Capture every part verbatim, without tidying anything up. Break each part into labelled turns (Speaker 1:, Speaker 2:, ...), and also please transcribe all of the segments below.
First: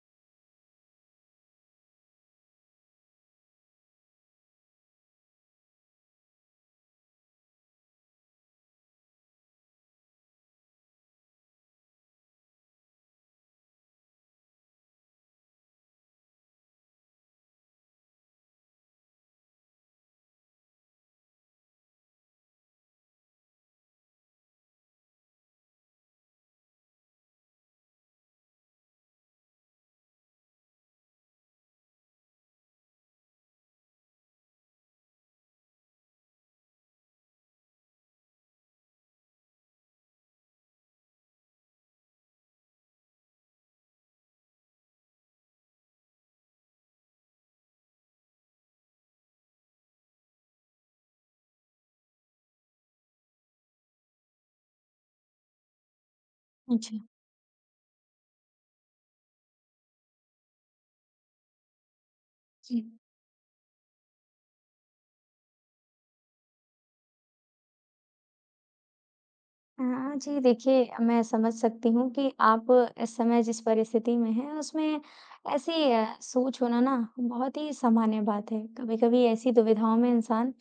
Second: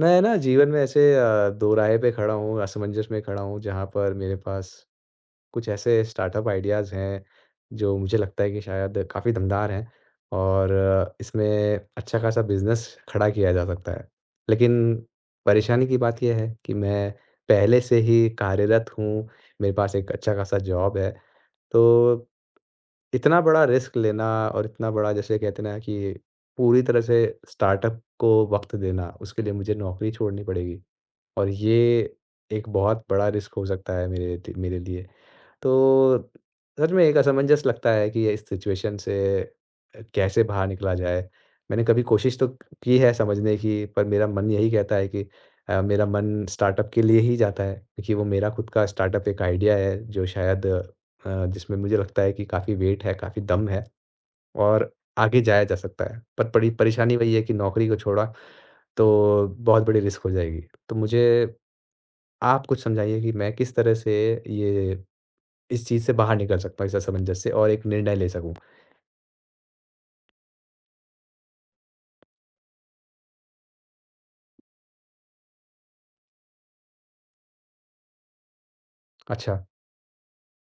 Speaker 1: मैं ना जीवन में ऐसे अ, दो राय पे खड़ा हूँ, असमंजस में खड़ा हूँ, जहाँ पर मेरे पास कुछ ऐसे स्टार्टअप आइडियाज़ हैं, जो मुझे लगता है कि शायद काफ़ी दमदार हैं और अ, इसमें अच्छा खासा बिज़नेस खड़ा किया जा सकता है। लेकिन परेशानी की बात यह है कि मैं पहले से ही कार्यरत हूँ, मेरे पास एक अच्छा खासा जॉब है, तो इतना बड़ा रिस्क लेना और इतना बड़ा जैसे कहते हैं ना कि पूरी तरह से स्टार्टअप को वक़्त देना, उसके लिए मुझे नौकरी छोड़नी पड़ेगी और ये एक बहुत बड़ा रिस्क हो सकता है मेरे ति मेरे लिए। तो सच में एक असमंजस लगता है कि इस सिचुएशन से अ, कैसे बाहर निकला जाए? मैंने कभी कोशिश तो की है समझने की, पर मेरा मन यही कहता है कि अ, मेरा मन स्टार्टअप के लिए ही जाता है, क्योंकि वो मेरा खुद का स्टार्टअप एक आइडिया है जो शायद अ, जिसमें मुझे लगता है कि काफ़ी वेट है, काफ़ी दम है और आगे जाया जा सकता है। पर बड़ी
Speaker 2: अच्छा।
Speaker 1: परेशानी वही है कि नौकरी को छोड़ा तो बहुत बड़ी रिस्क हो जाएगी। तो मुझे आप कुछ
Speaker 2: जी।
Speaker 1: समझाइए कि मैं किस तरह से ये इस चीज़ से बाहर निकल सकता हूँ, इस असमंजस से और एक निर्णय ले सकूँ।
Speaker 2: हाँ जी, देखिए मैं समझ सकती हूँ कि आप इस समय जिस परिस्थिति में हैं उसमें ऐसी अ, सोच होना ना बहुत ही सामान्य बात है। कभी-कभी ऐसी
Speaker 1: अच्छा,
Speaker 2: दुविधाओं में इंसान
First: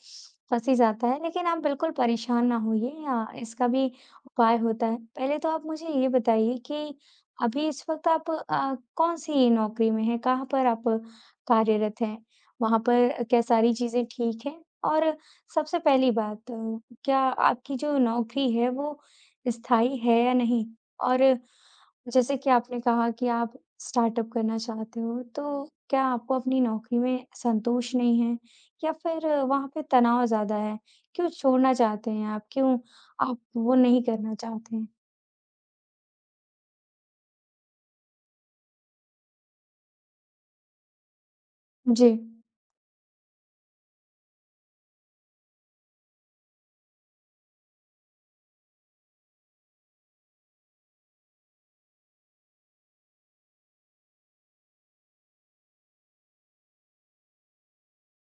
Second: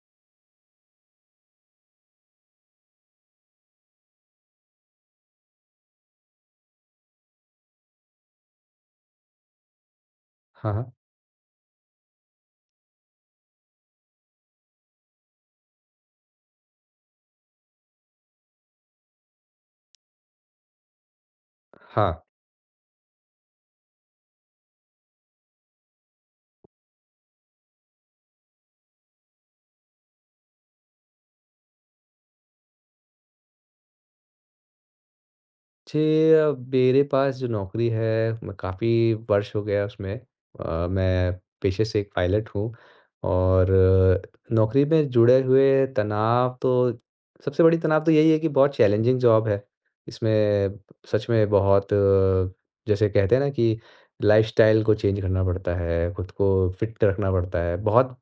Speaker 2: फँस ही जाता है लेकिन आप बिल्कुल परेशान ना होइए, अ, इसका भी उपाय होता है। पहले तो आप मुझे ये बताइए कि अभी इस वक़्त आप अ, कौन-सी नौकरी में हैं? कहाँ पर
Speaker 1: हाँ,
Speaker 2: आप
Speaker 1: हाँ।
Speaker 2: कार्यरत हैं? वहाँ पर क्या सारी चीज़ें ठीक हैं? और सबसे पहली बात, अ, क्या आपकी जो नौकरी है वो स्थायी है या नहीं? और
Speaker 1: हाँ,
Speaker 2: जैसे कि आपने कहा कि आप स्टार्टअप करना चाहते हो, तो क्या आपको अपनी नौकरी में संतोष नहीं है या फिर वहाँ पे तनाव ज़्यादा है? क्यों छोड़ना चाहते हैं आप? क्यों आप वो नहीं करना चाहते हैं?
Speaker 1: जी अ, मेरे पास जो नौकरी है, मैं काफ़ी वर्ष हो गया उसमें। अ, मैं पेशे से एक
Speaker 2: जी।
Speaker 1: पायलट हूँ और अ, नौकरी में जुड़े हुए तनाव तो सबसे बड़ी तनाव तो यही है कि बहुत चैलेंजिंग जॉब है। इसमें सच में बहुत अ, जैसे कहते हैं ना कि लाइफ़स्टाइल को चेंज करना पड़ता है, खुद को फिट रखना पड़ता है। बहुत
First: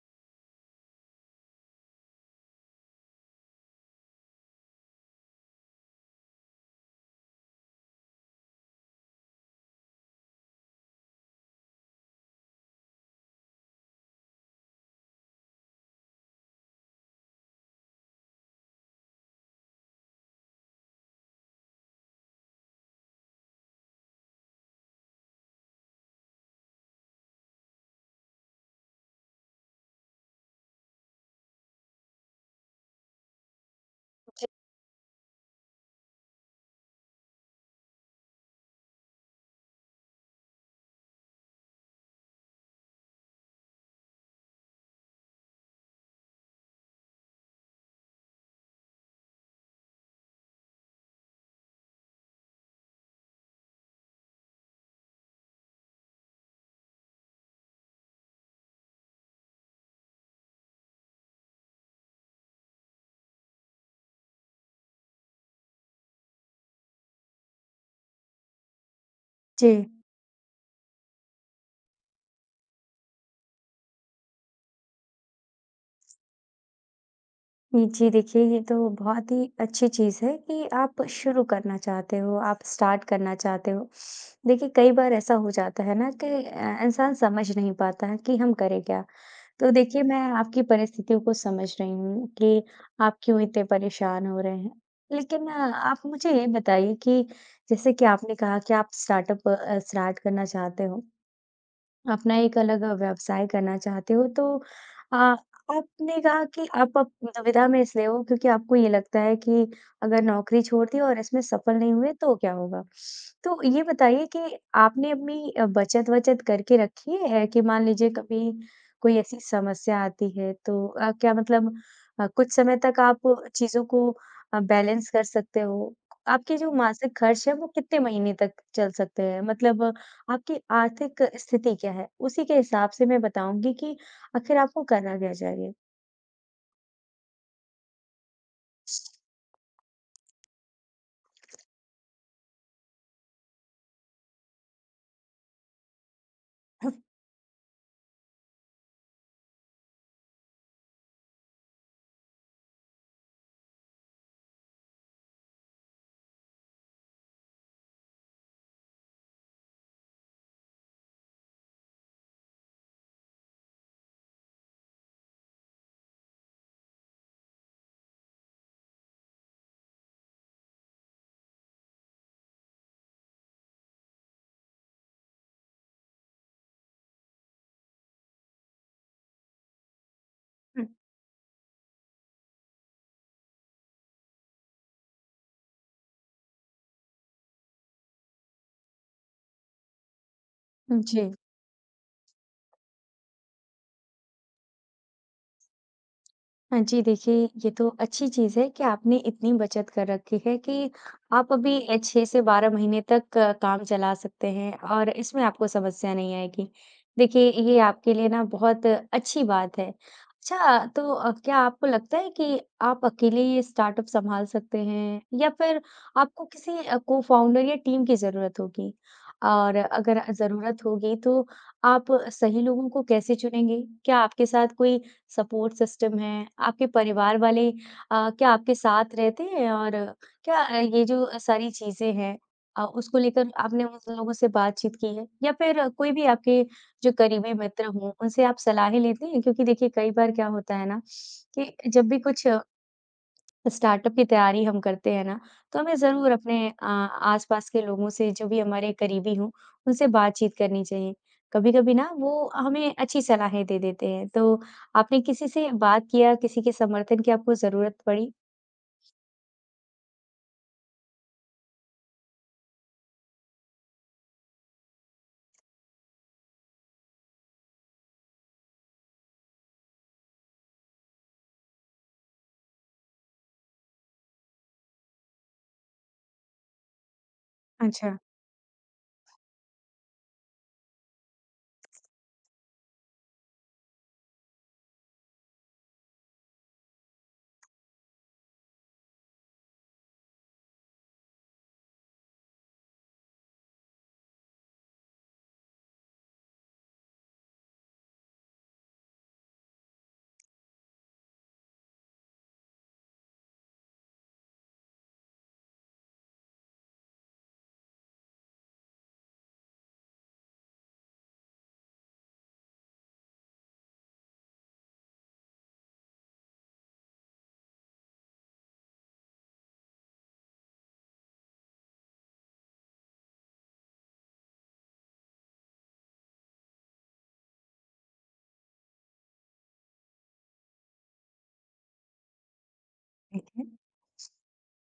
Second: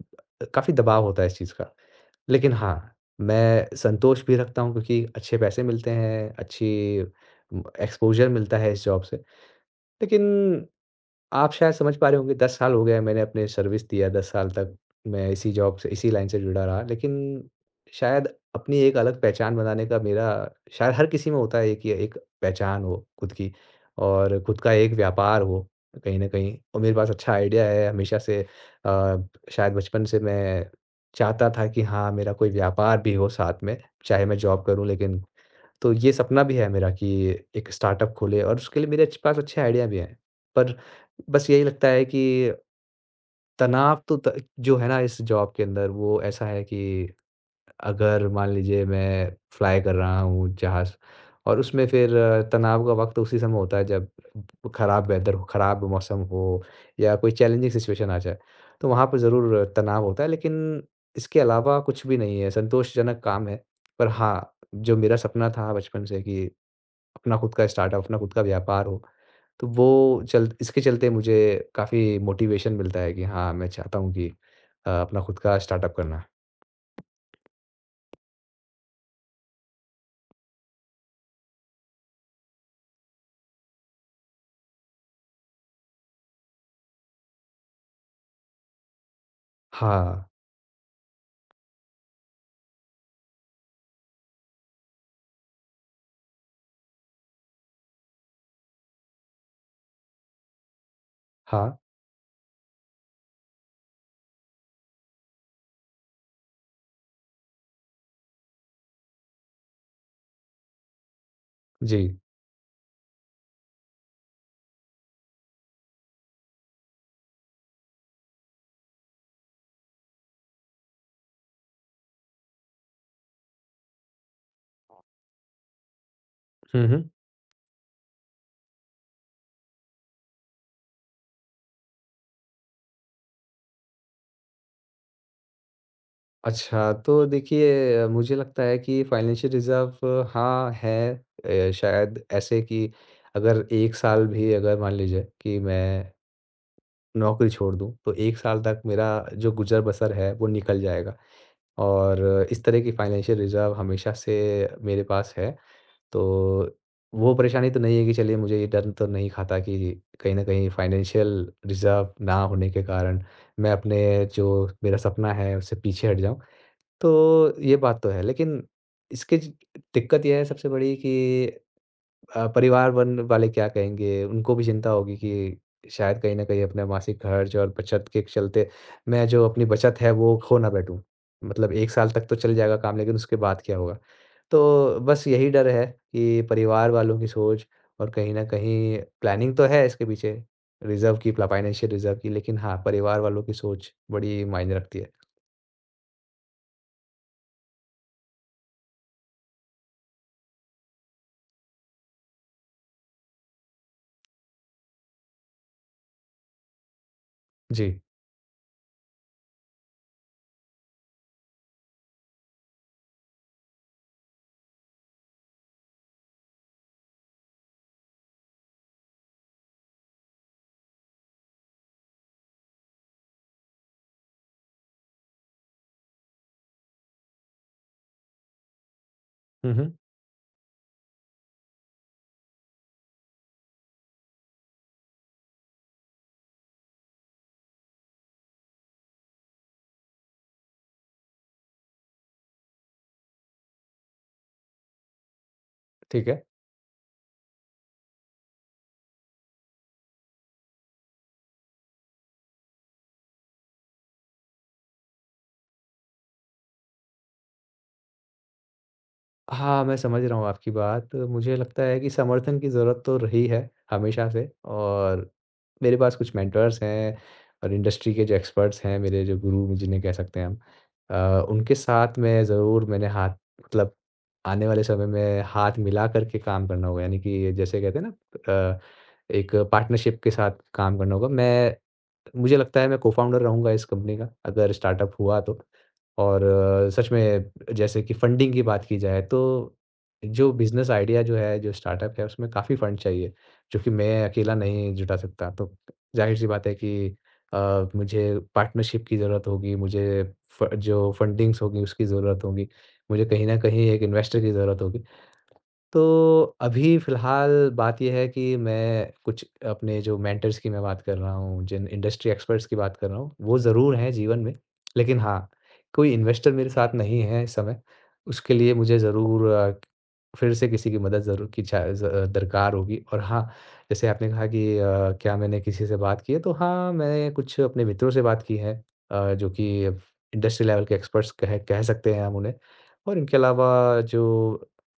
Speaker 1: काफ़ी दबाव होता है इस चीज़ का। लेकिन हाँ, मैं संतोष भी रखता हूँ क्योंकि अच्छे पैसे मिलते हैं, अच्छी उम, एक्सपोज़र मिलता है इस जॉब से। लेकिन आप शायद समझ पा रहे होंगे दस साल हो गया है मैंने अपने सर्विस दिया दस साल तक मैं इसी जॉब से इसी लाइन से जुड़ा रहा। लेकिन शायद अपनी एक अलग पहचान बनाने का मेरा शायद हर किसी में होता है कि एक पहचान हो खुद की और खुद का एक व्यापार हो कहीं न कहीं और मेरे पास अच्छा आइडिया है हमेशा से अ, शायद बचपन से मैं चाहता था कि हाँ, मेरा कोई व्यापार भी हो साथ में, चाहे मैं
Speaker 2: जी।
Speaker 1: जॉब करूँ लेकिन तो ये सपना भी है मेरा कि एक स्टार्टअप खोले और उसके लिए मेरे अच्छे पास अच्छे आइडिया भी हैं। पर बस यही लगता है कि तनाव तो त जो है ना इस जॉब के अंदर वो ऐसा है कि अगर मान लीजिए मैं फ्लाई कर रहा हूँ जहाज़ और उसमें फिर अ, तनाव का वक़्त उसी समय होता है जब खराब वेदर हो, खराब मौसम हो या कोई चैलेंजिंग सिचुएशन आ जाए। तो वहाँ पे ज़रूर तनाव होता है लेकिन इसके अलावा कुछ भी नहीं है, संतोषजनक काम है। पर हाँ, जो मेरा सपना था बचपन से कि अपना खुद का स्टार्टअप, अपना खुद का व्यापार हो। तो
Speaker 2: जी।
Speaker 1: वो चल इसके चलते मुझे काफ़ी मोटिवेशन मिलता है कि हाँ, मैं चाहता हूँ कि अ, अपना खुद का स्टार्टअप करना।
Speaker 2: जी, देखिए ये तो बहुत ही अच्छी चीज़ है कि आप शुरू करना चाहते हो, आप स्टार्ट करना चाहते हो। देखिए कई बार ऐसा हो जाता है ना कि अ, इंसान समझ नहीं पाता है कि हम करें क्या? तो देखिए मैं
Speaker 1: हाँ,
Speaker 2: आपकी परिस्थितियों को समझ रही हूँ कि आप क्यों इतने परेशान हो रहे हैं। लेकिन अ, आप मुझे ये बताइए कि जैसे कि आपने कहा कि आप स्टार्टअप अ, स्टार्ट करना चाहते हो,
Speaker 1: हाँ,
Speaker 2: अपना एक अलग व्यवसाय करना चाहते हो, तो अ, आपने कहा कि आप अब दुविधा में इसलिए हो क्योंकि आपको ये लगता है कि अगर नौकरी छोड़ दी और इसमें सफल नहीं
Speaker 1: जी।
Speaker 2: हुए तो क्या होगा? तो ये बताइए कि आपने अपनी अ, बचत-वचत करके रखी है कि मान लीजिए कभी कोई ऐसी समस्या आती है तो, अ, क्या मतलब, अ, कुछ समय तक आप चीज़ों को अ, बैलेंस कर सकते हो? आपके जो
Speaker 1: हुँ, हुँ।
Speaker 2: मासिक खर्च है वो कितने महीने तक चल सकते हैं? मतलब आपकी आर्थिक स्थिति क्या है? उसी के हिसाब से मैं बताऊँगी कि आखिर आपको करना क्या चाहिए।
Speaker 1: अच्छा, तो देखिए अ, मुझे लगता है कि फाइनेंशियल रिज़र्व हाँ, है अ, शायद ऐसे कि अगर एक साल भी अगर मान लीजिए कि मैं नौकरी छोड़ दूँ, तो एक साल तक मेरा जो गुज़र-बसर है, वो निकल जाएगा और इस तरह की फाइनेंशियल रिज़र्व हमेशा से मेरे पास है। तो वो परेशानी तो नहीं है कि चलिए मुझे ये डर तो नहीं खाता कि कहीं न कहीं फाइनेंशियल रिज़र्व ना होने के कारण मैं अपने जो मेरा सपना है उससे पीछे हट जाऊँ। तो ये बात तो है लेकिन इसके ज दिक्कत ये है सबसे बड़ी कि अ, परिवार वन वाले क्या कहेंगे? उनको भी चिंता होगी कि शायद कहीं न कहीं अपना मासिक खर्च और बचत के चलते मैं जो अपनी बचत है वो खो ना बैठूँ। मतलब एक साल तक तो चल जाएगा काम लेकिन उसके बाद क्या होगा? तो बस यही डर है कि परिवार वालों की सोच और कहीं न कहीं प्लानिंग तो है इसके पीछे
Speaker 2: हुँ,
Speaker 1: रिज़र्व की
Speaker 2: जी।
Speaker 1: प्ला फ़ाइनेंशियल रिज़र्व की लेकिन हाँ, परिवार वालों की सोच बड़ी मायने रखती है।
Speaker 2: हाँ जी, देखिए ये तो अच्छी चीज़ है कि आपने इतनी बचत कर रखी है कि आप अभी, अ, छह से बारह महीने तक अ, काम चला सकते हैं और इसमें आपको समस्या नहीं आएगी। देखिए ये
Speaker 1: जी।
Speaker 2: आपके लिए ना बहुत अच्छी बात है। अच्छा तो, अ, क्या आपको लगता है कि आप अकेले ये स्टार्टअप सँभाल सकते हैं या फिर आपको किसी अ, को-फाउंडर या टीम की ज़रूरत होगी? और अगर ज़रूरत होगी तो आप सही लोगों को कैसे चुनेंगे? क्या आपके साथ कोई सपोर्ट सिस्टम है? आपके परिवार वाले, अ, क्या आपके साथ रहते हैं?
Speaker 1: हुँ,
Speaker 2: और
Speaker 1: हुँ।
Speaker 2: क्या अ, ये जो सारी चीज़ें हैं, अ, उसको लेकर आपने उन लोगों से बातचीत की है? या फिर अ, कोई भी आपके जो करीबी मित्र हों, उनसे आप सलाहें लेते हैं? क्योंकि देखिए कई बार क्या होता है ना कि जब भी कुछ स्टार्टअप की तैयारी हम करते हैं ना, तो हमें
Speaker 1: ठीक
Speaker 2: ज़रूर
Speaker 1: है।
Speaker 2: अपने अ, आस-पास के लोगों से जो भी हमारे करीबी हों, उनसे बातचीत करनी चाहिए। कभी-कभी ना वो हमें अच्छी सलाहें दे देते हैं। तो आपने किसी से बात किया, किसी के समर्थन की आपको ज़रूरत पड़ी?
Speaker 1: हाँ, मैं समझ रहा हूँ आपकी बात। मुझे लगता है कि समर्थन की ज़रूरत तो रही है, हमेशा से और मेरे पास कुछ मेंटर्स हैं और इंडस्ट्री के जो एक्सपर्ट्स हैं, मेरे जो गुरु जिन्हें कह सकते हैं हम। अ, उनके साथ मैं ज़रूर मैंने हाथ मतलब आने वाले समय में हाथ मिला कर के काम करना होगा, यानी कि जैसे कहते हैं
Speaker 2: अच्छा,
Speaker 1: ना अ, एक पार्टनरशिप के साथ काम करना होगा। मैं मुझे लगता है मैं को-फाउंडर रहूँगा इस कंपनी का, अगर स्टार्टअप हुआ तो। और अ, सच में जैसे कि फंडिंग की बात की जाए तो जो बिज़नेस आइडिया जो है, जो स्टार्टअप है उसमें काफ़ी फंड चाहिए, जो कि मैं अकेला नहीं जुटा सकता। तो ज़ाहिर-सी बात है कि अ, मुझे पार्टनरशिप की ज़रूरत होगी, मुझे फ जो फंडिंग्स होगी उसकी ज़रूरत होगी, मुझे कहीं न कहीं एक इन्वेस्टर की ज़रूरत होगी। तो अभी फ़िलहाल बात ये है कि मैं कुछ अपने जो मेंटर्स की मैं बात कर रहा हूँ, जिन इंडस्ट्री एक्सपर्ट्स की बात कर रहा हूँ, वो ज़रूर हैं जीवन में। लेकिन हाँ, कोई इन्वेस्टर मेरे साथ नहीं है इस समय। उसके लिए मुझे ज़रूर अ, फिर से किसी की मदद ज़रूर की चा ज़ दरकार होगी और हाँ, जैसे आपने कहा कि अ, क्या मैंने किसी से बात की है? तो हाँ, मैंने कुछ अपने मित्रों से बात की है अ, जो कि इंडस्ट्री लेवल के एक्सपर्ट्स कह कह सकते हैं हम उन्हें और इनके
Speaker 2: ठीक है।
Speaker 1: अलावा जो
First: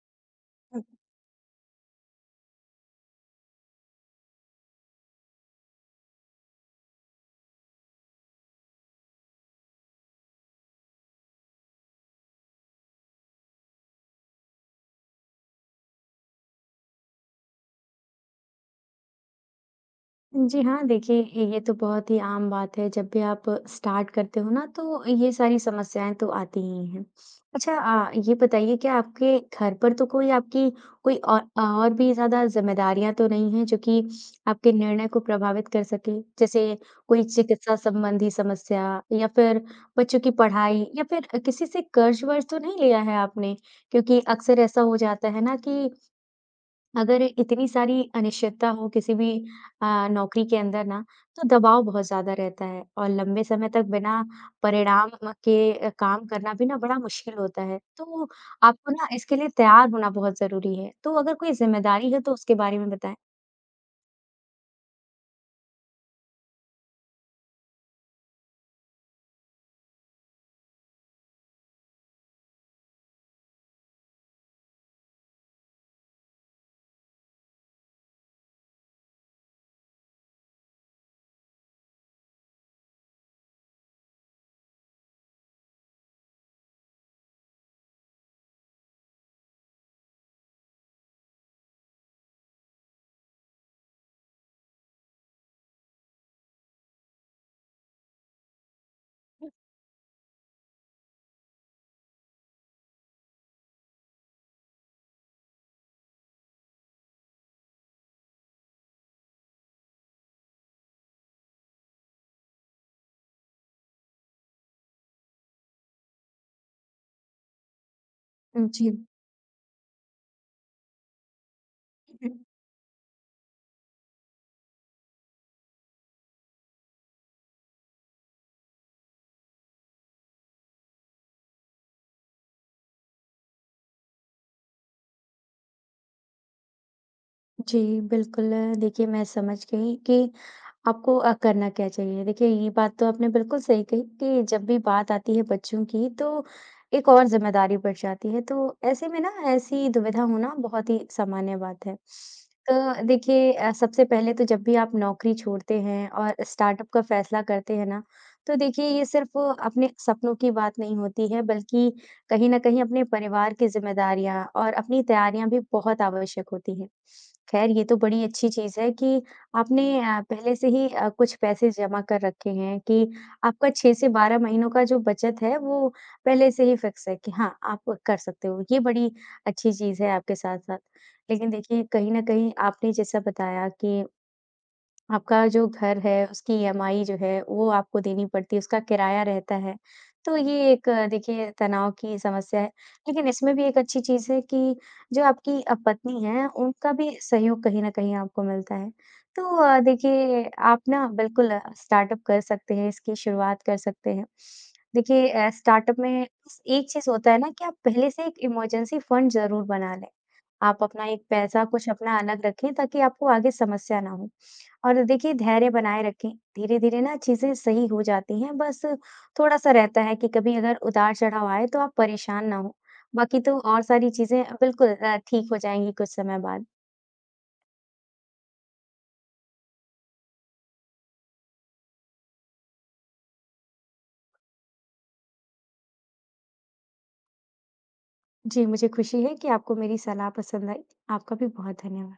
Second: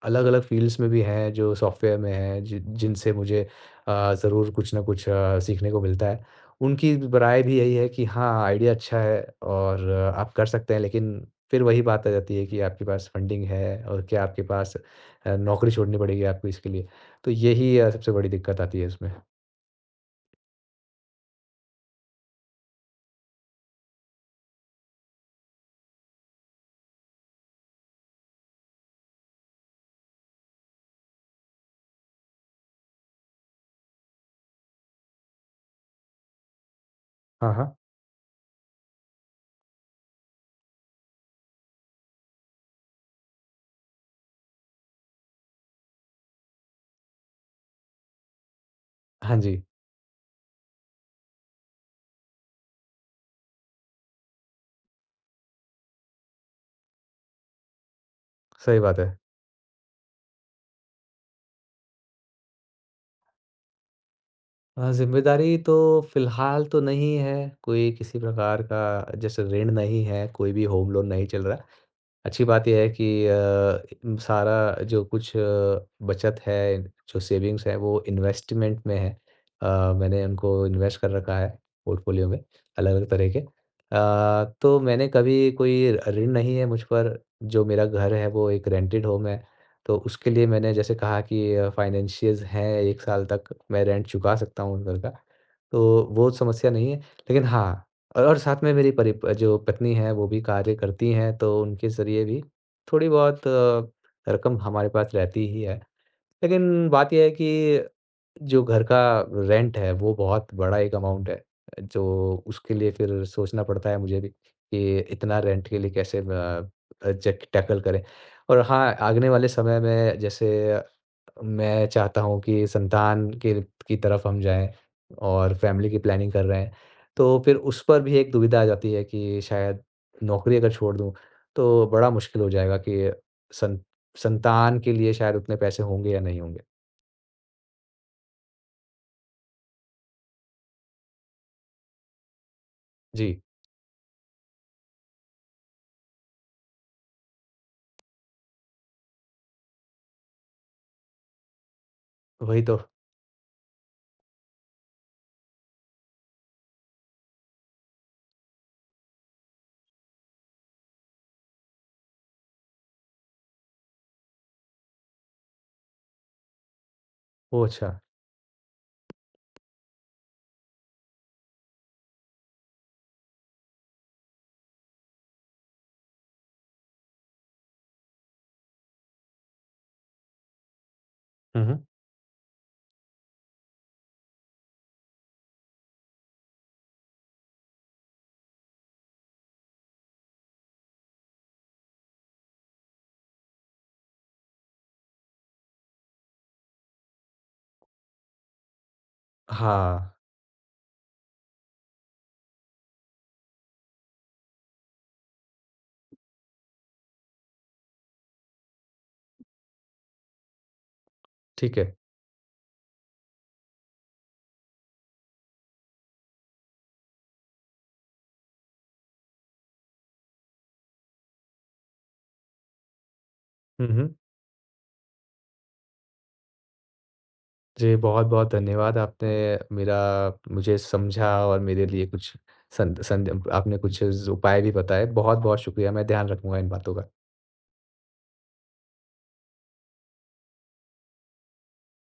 Speaker 1: अलग-अलग फ़ील्ड्स में भी हैं जो सॉफ्टवेयर में हैं जि जिनसे मुझे अ, ज़रूर कुछ ना कुछ अ, सीखने को मिलता है। उनकी ब राय भी यही है कि हाँ, आइडिया अच्छा है और अ, आप कर सकते हैं लेकिन फिर वही बात आ जाती है कि आपके पास फंडिंग है और क्या आपके पास अ, नौकरी छोड़नी पड़ेगी आपको इसके लिए। तो यही अ, सबसे बड़ी दिक्कत आती है इसमें।
Speaker 2: जी हाँ, देखिए ये तो बहुत ही आम बात है, जब भी आप स्टार्ट करते हो ना तो ये सारी समस्याएँ तो आती ही हैं। अच्छा, अ, ये बताइए क्या आपके घर पर तो कोई आपकी कोई और और भी ज़्यादा ज़िम्मेदारियाँ तो नहीं हैं जो कि आपके निर्णय को प्रभावित कर सके? जैसे कोई
Speaker 1: हाँ,
Speaker 2: चिकित्सा
Speaker 1: हाँ।
Speaker 2: संबंधी समस्या या फिर बच्चों की पढ़ाई या फिर किसी से कर्ज-वर्ज तो नहीं लिया है आपने? क्योंकि अक्सर ऐसा हो जाता है ना कि अगर इतनी सारी अनिश्चितता हो किसी भी
Speaker 1: हाँ जी,
Speaker 2: अ, नौकरी के अंदर ना, तो दबाव बहुत ज़्यादा रहता है और लंबे समय तक बिना परिणाम के, अ, काम करना भी ना बड़ा मुश्किल होता है। तो
Speaker 1: सही
Speaker 2: आपको
Speaker 1: बात
Speaker 2: ना
Speaker 1: है।
Speaker 2: इसके लिए तैयार होना बहुत ज़रूरी है। तो अगर कोई ज़िम्मेदारी है तो उसके बारे में बताएँ?
Speaker 1: अ, ज़िम्मेदारी तो फ़िलहाल तो नहीं है, कोई किसी प्रकार का जैसे ऋण नहीं है, कोई भी होम लोन नहीं चल रहा। अच्छी बात ये है कि अ, सारा जो कुछ अ, बचत है, जो सेविंग्स है वो इन्वेस्टमेंट में है। अ, मैंने उनको इन्वेस्ट कर रखा है पोर्टफोलियो में, अलग-अलग तरह के। अ, तो मैंने कभी कोई ऋण नहीं है मुझ पर, जो मेरा घर है वो एक रेंटेड होम है। तो उसके लिए मैंने जैसे कहा कि अ, फाइनेंशियल्स हैं एक साल तक मैं रेंट चुका सकता हूँ उन घर का। तो वो समस्या नहीं है। लेकिन हाँ, और और साथ में मेरी परि प जो पत्नी है वो भी कार्य करती हैं, तो उनके ज़रिए भी थोड़ी-बहुत रकम हमारे पास रहती ही है। लेकिन बात ये है कि जो घर का रेंट है वो बहुत बड़ा एक अमाउंट है, जो उसके लिए फिर सोचना पड़ता है मुझे भी कि इतना रेंट के लिए कैसे अ, ज टैकल करें। और
Speaker 2: जी।
Speaker 1: हाँ, आगने वाले समय में जैसे मैं चाहता हूँ कि संतान के की तरफ हम जाएँ और फैमिली की प्लानिंग कर रहे हैं, तो फिर उस पर भी एक दुविधा आ जाती है कि शायद नौकरी अगर छोड़ दूँ, तो बड़ा मुश्किल हो जाएगा कि सं संतान के लिए शायद उतने पैसे होंगे या नहीं होंगे।
Speaker 2: जी, बिल्कुल। देखिए मैं समझ गई कि आपको अ, करना क्या चाहिए? देखिए, ये बात तो आपने
Speaker 1: जी,
Speaker 2: बिल्कुल सही कही कि जब भी बात आती है बच्चों की, तो एक और ज़िम्मेदारी बढ़ जाती है, तो ऐसे में ना ऐसी दुविधा होना बहुत ही सामान्य बात है।
Speaker 1: वही तो।
Speaker 2: तो देखिए, अ, सबसे पहले तो जब भी आप नौकरी छोड़ते हैं और स्टार्टअप का फ़ैसला करते हैं ना, तो देखिए ये सिर्फ़ अपने सपनों की बात नहीं होती है, बल्कि कहीं न कहीं अपने परिवार की ज़िम्मेदारियाँ और अपनी तैयारियाँ भी बहुत आवश्यक होती हैं।
Speaker 1: ओह
Speaker 2: ख़ैर ये
Speaker 1: अच्छा!
Speaker 2: तो बड़ी अच्छी चीज़ है कि आपने अ, पहले से ही अ, कुछ पैसे जमा कर रखे हैं कि आपका छह से बारह महीनों का जो बचत है वो पहले से ही फिक्स है कि हाँ, आप कर सकते हो। ये बड़ी अच्छी चीज़ है आपके साथ-साथ। लेकिन
Speaker 1: हुँ,
Speaker 2: देखिए
Speaker 1: हुँ।
Speaker 2: कहीं न कहीं आपने जैसा बताया कि आपका जो घर है, उसकी ई एम आई जो है, वो आपको देनी पड़ती है, उसका किराया रहता है। तो ये एक, अ, देखिए तनाव की समस्या है। लेकिन इसमें भी एक अच्छी चीज़ है कि जो आपकी अ, पत्नी हैं, उनका भी सहयोग कहीं न कहीं आपको मिलता है। तो अ,
Speaker 1: हाँ,
Speaker 2: देखिए आप ना बिल्कुल अ, स्टार्टअप कर सकते हैं, इसकी शुरुआत कर सकते हैं। देखिए, अ, स्टार्टअप में बस एक चीज़ होता है ना कि आप पहले से एक इमरजेंसी फंड ज़रूर बना लें। आप अपना एक पैसा
Speaker 1: ठीक
Speaker 2: कुछ
Speaker 1: है।
Speaker 2: अपना अलग रखें ताकि आपको आगे समस्या ना हो। और देखिए धैर्य बनाए रखें। धीरे धीरे ना चीजें सही हो जाती हैं, बस थोड़ा सा रहता है कि कभी अगर उतार चढ़ाव आए तो आप परेशान ना हो। बाकी तो और
Speaker 1: हुँ,
Speaker 2: सारी
Speaker 1: हुँ।
Speaker 2: चीजें बिल्कुल अ, ठीक हो जाएंगी कुछ समय बाद।
Speaker 1: जी, बहुत-बहुत धन्यवाद आपने मेरा मुझे समझा और मेरे लिए कुछ संद संद आपने कुछ ज़ उपाय भी बताए। बहुत-बहुत शुक्रिया, मैं ध्यान रखूँगा इन बातों का।
Speaker 2: जी मुझे खुशी है कि आपको मेरी सलाह पसंद आई। आपका भी बहुत धन्यवाद।